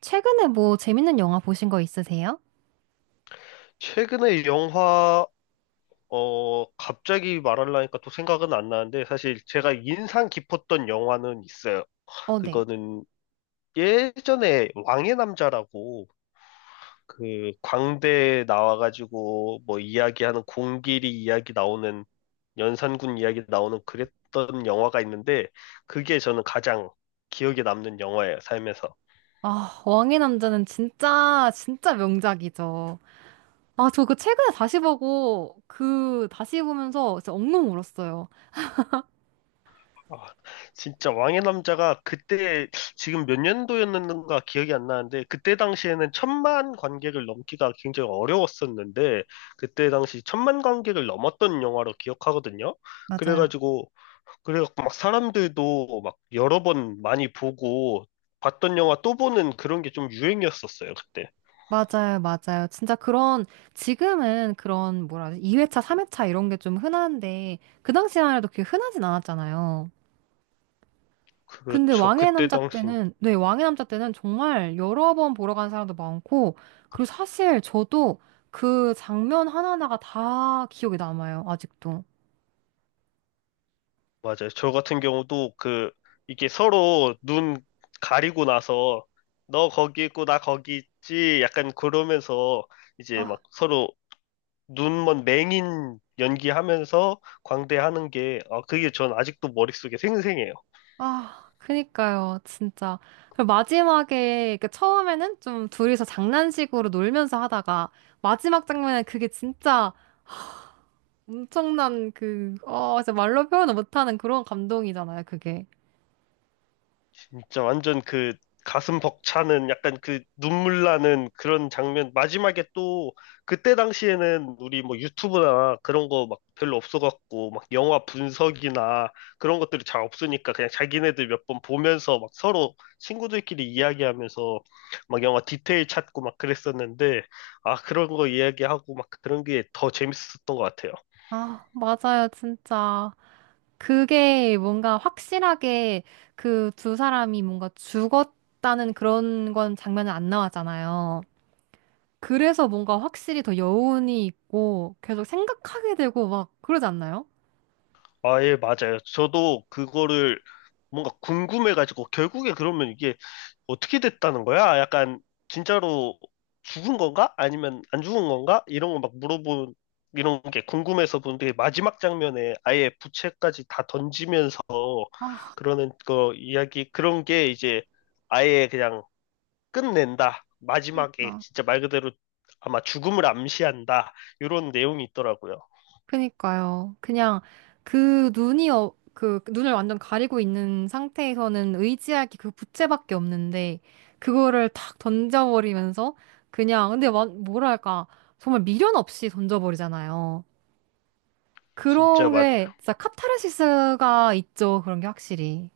최근에 뭐 재밌는 영화 보신 거 있으세요? 최근에 영화, 갑자기 말하려니까 또 생각은 안 나는데, 사실 제가 인상 깊었던 영화는 있어요. 어, 네. 그거는 예전에 왕의 남자라고, 그, 광대에 나와가지고, 뭐, 이야기하는, 공길이 이야기 나오는, 연산군 이야기 나오는 그랬던 영화가 있는데, 그게 저는 가장 기억에 남는 영화예요, 삶에서. 아, 왕의 남자는 진짜, 진짜 명작이죠. 아, 저 그 최근에 다시 보고, 그, 다시 보면서 진짜 엉엉 울었어요. 아, 진짜 왕의 남자가 그때 지금 몇 년도였는가 기억이 안 나는데 그때 당시에는 천만 관객을 넘기가 굉장히 어려웠었는데 그때 당시 천만 관객을 넘었던 영화로 기억하거든요. 맞아요. 그래가지고 그래갖고 막 사람들도 막 여러 번 많이 보고 봤던 영화 또 보는 그런 게 좀 유행이었었어요, 그때. 맞아요, 맞아요. 진짜 그런, 지금은 그런, 뭐라 하지? 2회차, 3회차 이런 게 좀 흔한데, 그 당시만 해도 그게 흔하진 않았잖아요. 근데 그렇죠. 왕의 그때 남자 당시 때는, 네, 왕의 남자 때는 정말 여러 번 보러 간 사람도 많고, 그리고 사실 저도 그 장면 하나하나가 다 기억에 남아요, 아직도. 맞아요. 저 같은 경우도 그 이게 서로 눈 가리고 나서 너 거기 있고 나 거기 있지 약간 그러면서 이제 아, 막 서로 눈먼 맹인 연기하면서 광대하는 게 아, 그게 전 아직도 머릿속에 생생해요. 아, 그니까요, 진짜. 그리고 마지막에, 그 처음에는 좀 둘이서 장난식으로 놀면서 하다가, 마지막 장면에 그게 진짜 엄청난 그, 어, 진짜 말로 표현을 못하는 그런 감동이잖아요, 그게. 진짜 완전 그 가슴 벅차는 약간 그 눈물 나는 그런 장면. 마지막에 또 그때 당시에는 우리 뭐 유튜브나 그런 거 막 별로 없어갖고 막 영화 분석이나 그런 것들이 잘 없으니까 그냥 자기네들 몇 번 보면서 막 서로 친구들끼리 이야기하면서 막 영화 디테일 찾고 막 그랬었는데 아, 그런 거 이야기하고 막 그런 게 더 재밌었던 것 같아요. 아, 맞아요, 진짜. 그게 뭔가 확실하게 그 두 사람이 뭔가 죽었다는 그런 건 장면은 안 나왔잖아요. 그래서 뭔가 확실히 더 여운이 있고 계속 생각하게 되고 막 그러지 않나요? 아, 예, 맞아요. 저도 그거를 뭔가 궁금해가지고, 결국에 그러면 이게 어떻게 됐다는 거야? 약간, 진짜로 죽은 건가? 아니면 안 죽은 건가? 이런 거 막 물어본, 이런 게 궁금해서 보는데, 마지막 장면에 아예 부채까지 다 던지면서 아, 그러는 거 이야기, 그런 게 이제 아예 그냥 끝낸다. 마지막에 그러니까. 진짜 말 그대로 아마 죽음을 암시한다. 이런 내용이 있더라고요. 그니까요. 그냥 그 눈이 어, 그 눈을 완전 가리고 있는 상태에서는 의지할 게 그 부채밖에 없는데 그거를 탁 던져버리면서 그냥 근데 와- 뭐랄까 정말 미련 없이 던져버리잖아요. 진짜 그런 게 진짜 카타르시스가 있죠. 그런 게 확실히.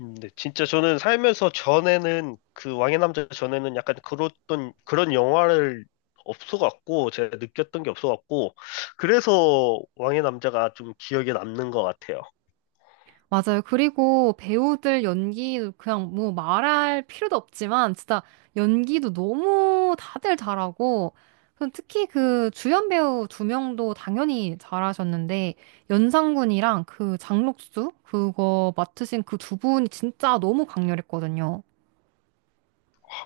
네, 진짜 저는 살면서 전에는 그 왕의 남자 전에는 약간 그랬던 그런 영화를 없어갖고 제가 느꼈던 게 없어갖고 그래서 왕의 남자가 좀 기억에 남는 것 같아요. 맞아요. 그리고 배우들 연기도 그냥 뭐 말할 필요도 없지만 진짜 연기도 너무 다들 잘하고 그럼 특히 그 주연 배우 두 명도 당연히 잘하셨는데 연상군이랑 그 장록수 그거 맡으신 그 두 분이 진짜 너무 강렬했거든요.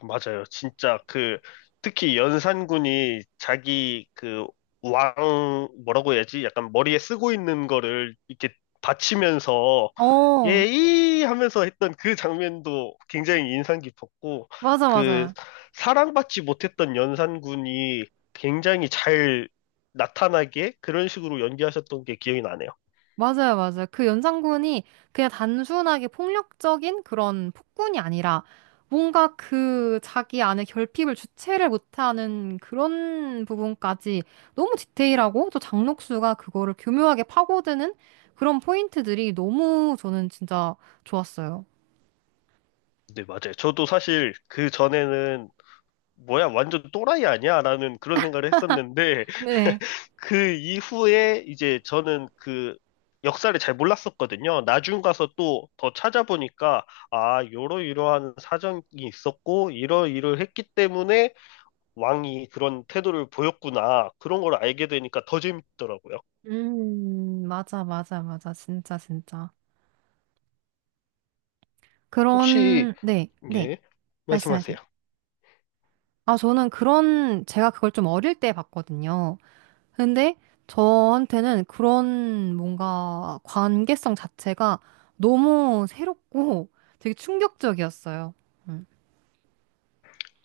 맞아요. 진짜 그 특히 연산군이 자기 그 왕 뭐라고 해야지? 약간 머리에 쓰고 있는 거를 이렇게 받치면서 어, 예이 하면서 했던 그 장면도 굉장히 인상 깊었고 맞아, 그 맞아. 사랑받지 못했던 연산군이 굉장히 잘 나타나게 그런 식으로 연기하셨던 게 기억이 나네요. 맞아요, 맞아요. 그 연산군이 그냥 단순하게 폭력적인 그런 폭군이 아니라 뭔가 그 자기 안에 결핍을 주체를 못하는 그런 부분까지 너무 디테일하고 또 장녹수가 그거를 교묘하게 파고드는 그런 포인트들이 너무 저는 진짜 좋았어요. 네, 맞아요. 저도 사실 그 전에는 뭐야, 완전 또라이 아니야? 라는 그런 생각을 했었는데 네. 그 이후에 이제 저는 그 역사를 잘 몰랐었거든요. 나중 가서 또 더 찾아보니까 아, 이러이러한 사정이 있었고 이러이러 했기 때문에 왕이 그런 태도를 보였구나. 그런 걸 알게 되니까 더 재밌더라고요. 맞아, 맞아, 맞아. 진짜, 진짜. 혹시 그런, 네, 네. 예, 말씀하세요. 말씀하세요. 아, 저는 그런, 제가 그걸 좀 어릴 때 봤거든요. 근데 저한테는 그런 뭔가 관계성 자체가 너무 새롭고 되게 충격적이었어요. 음,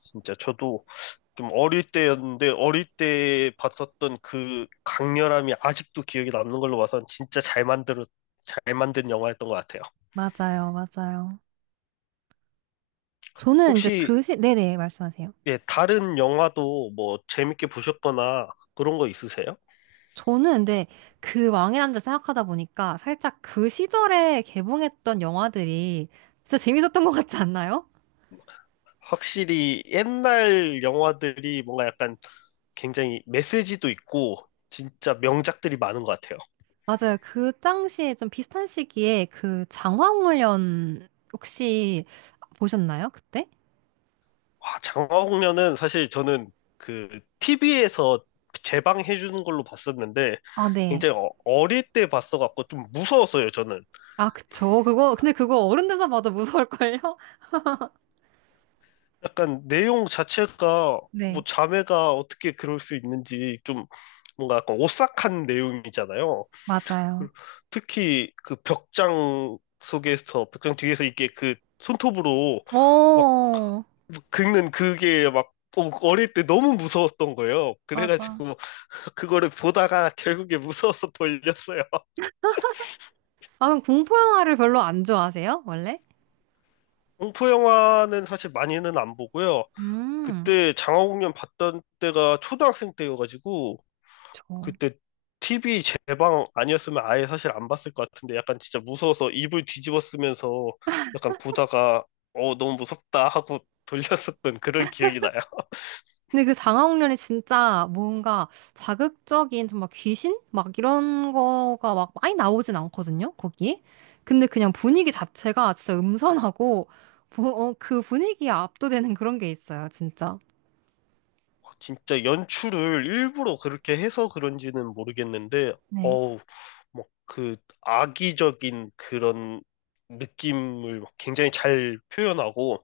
진짜 저도 좀 어릴 때였는데 어릴 때 봤었던 그 강렬함이 아직도 기억에 남는 걸로 봐선 진짜 잘 만든 영화였던 것 같아요. 맞아요, 맞아요. 저는 이제 혹시 그 시, 네네, 말씀하세요. 예, 다른 영화도 뭐 재밌게 보셨거나 그런 거 있으세요? 저는 근데 그 왕의 남자 생각하다 보니까 살짝 그 시절에 개봉했던 영화들이 진짜 재밌었던 것 같지 않나요? 확실히 옛날 영화들이 뭔가 약간 굉장히 메시지도 있고 진짜 명작들이 많은 것 같아요. 맞아요. 그 당시에 좀 비슷한 시기에 그 장화홍련 혹시 보셨나요? 그때? 와, 장화홍련은 사실 저는 그 TV에서 재방해 주는 걸로 봤었는데 아, 네. 굉장히 어릴 때 봤어갖고 좀 무서웠어요, 저는. 아, 그쵸. 그거, 근데 그거 어른 돼서 봐도 무서울걸요? 약간 내용 자체가 네, 뭐 자매가 어떻게 그럴 수 있는지 좀 뭔가 약간 오싹한 내용이잖아요. 맞아요. 그- 특히 그 벽장 속에서 벽장 뒤에서 이게 그 손톱으로 막 어. 긁는 그게 막 어릴 때 너무 무서웠던 거예요. 맞아. 그래가지고 그거를 보다가 결국에 무서워서 돌렸어요. 아, 그럼 공포 영화를 별로 안 좋아하세요? 원래? 공포 영화는 사실 많이는 안 보고요. 음, 그때 장화공연 봤던 때가 초등학생 때여가지고 그렇죠. 그때 TV 제방 아니었으면 아예 사실 안 봤을 것 같은데 약간 진짜 무서워서 이불 뒤집어 쓰면서 약간 보다가 어 너무 무섭다 하고 돌렸었던 그런 기억이 나요. 근데 그 장화홍련이 진짜 뭔가 자극적인 정말 귀신? 막 이런 거가 막 많이 나오진 않거든요, 거기. 근데 그냥 분위기 자체가 진짜 음산하고, 뭐, 어, 그 분위기에 압도되는 그런 게 있어요, 진짜. 진짜 연출을 일부러 그렇게 해서 그런지는 모르겠는데 어우 막 그 악의적인 그런 느낌을 막 굉장히 잘 표현하고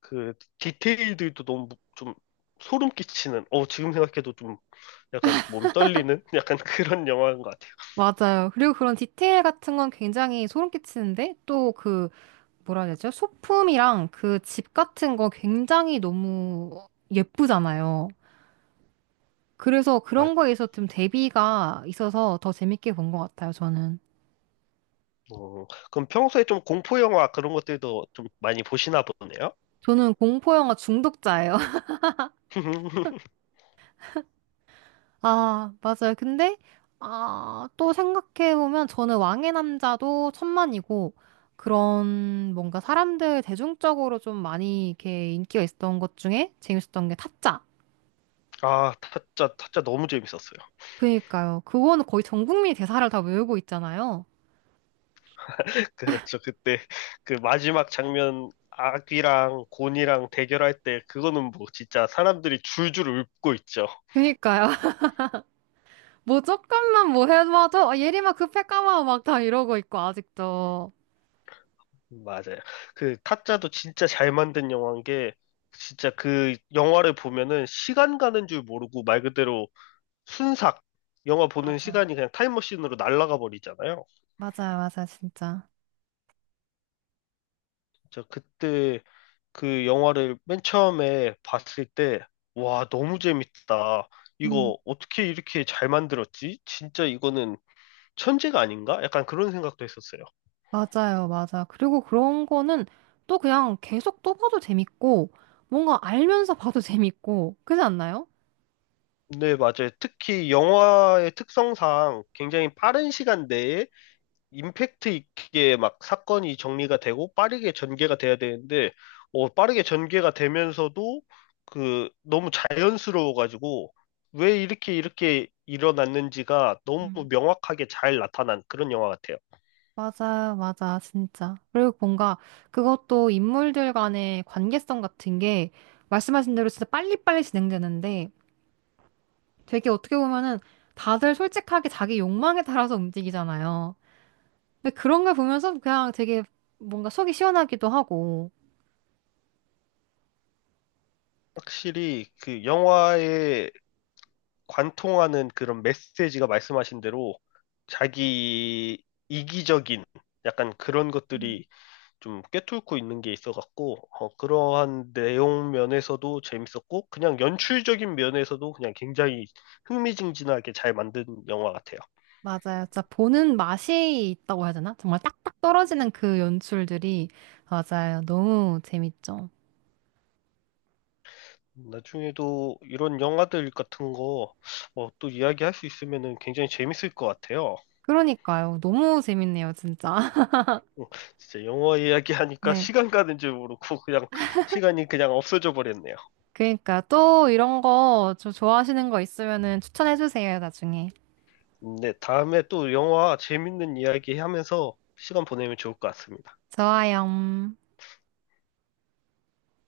그 디테일들도 너무 좀 소름 끼치는 어 지금 생각해도 좀 약간 몸이 떨리는 약간 그런 영화인 것. 맞아요. 그리고 그런 디테일 같은 건 굉장히 소름 끼치는데 또 그 뭐라 해야 되죠? 소품이랑 그 집 같은 거 굉장히 너무 예쁘잖아요. 그래서 아, 그런 거에 있어서 좀 대비가 있어서 더 재밌게 본 것 같아요, 저는. 뭐, 그럼 평소에 좀 공포 영화 그런 것들도 좀 많이 보시나 보네요? 저는 공포 영화 중독자예요. 아, 맞아요. 근데 아, 또 생각해 보면 저는 왕의 남자도 천만이고 그런 뭔가 사람들 대중적으로 좀 많이 이렇게 인기가 있었던 것 중에 재밌었던 게 타짜. 아, 타짜, 타짜 너무 재밌었어요. 그니까요. 그거는 거의 전 국민이 대사를 다 외우고 있잖아요. 그렇죠. 그때 그 마지막 장면 아귀랑 곤이랑 대결할 때 그거는 뭐 진짜 사람들이 줄줄 울고 있죠. 그니까요. 뭐 조금만 뭐 해봐도 아, 예림아 급해 까마워 막 다 이러고 있고 아직도. 맞아요. 그 타짜도 진짜 잘 만든 영화인 게 진짜 그 영화를 보면은 시간 가는 줄 모르고 말 그대로 순삭 영화 보는 맞아. 시간이 그냥 타임머신으로 날아가 버리잖아요. 맞아요, 맞아요, 진짜. 저 그때 그 영화를 맨 처음에 봤을 때, 와, 너무 재밌다. 음. 이거 어떻게 이렇게 잘 만들었지? 진짜 이거는 천재가 아닌가? 약간 그런 생각도 했었어요. 맞아요, 맞아. 그리고 그런 거는 또 그냥 계속 또 봐도 재밌고 뭔가 알면서 봐도 재밌고 그렇지 않나요? 네, 맞아요. 특히 영화의 특성상 굉장히 빠른 시간 내에 임팩트 있게 막 사건이 정리가 되고 빠르게 전개가 돼야 되는데, 빠르게 전개가 되면서도 그 너무 자연스러워가지고 왜 이렇게 이렇게 일어났는지가 너무 음. 명확하게 잘 나타난 그런 영화 같아요. 맞아요, 맞아, 진짜. 그리고 뭔가 그것도 인물들 간의 관계성 같은 게 말씀하신 대로 진짜 빨리빨리 진행되는데 되게 어떻게 보면은 다들 솔직하게 자기 욕망에 따라서 움직이잖아요. 근데 그런 걸 보면서 그냥 되게 뭔가 속이 시원하기도 하고. 확실히 그 영화에 관통하는 그런 메시지가 말씀하신 대로 자기 이기적인 약간 그런 것들이 좀 꿰뚫고 있는 게 있어갖고 그러한 내용 면에서도 재밌었고 그냥 연출적인 면에서도 그냥 굉장히 흥미진진하게 잘 만든 영화 같아요. 맞아요. 진짜 보는 맛이 있다고 해야 되나? 정말 딱딱 떨어지는 그 연출들이 맞아요. 너무 재밌죠. 나중에도 이런 영화들 같은 거 또 이야기할 수 있으면은 굉장히 재밌을 것 같아요. 그러니까요. 너무 재밌네요, 진짜. 어, 진짜 영화 이야기하니까 네. 시간 가는 줄 모르고 그냥 시간이 그냥 없어져 버렸네요. 그러니까 또 이런 거 저 좋아하시는 거 있으면은 추천해 주세요, 나중에. 네, 다음에 또 영화 재밌는 이야기 하면서 시간 보내면 좋을 것 같습니다. 좋아요.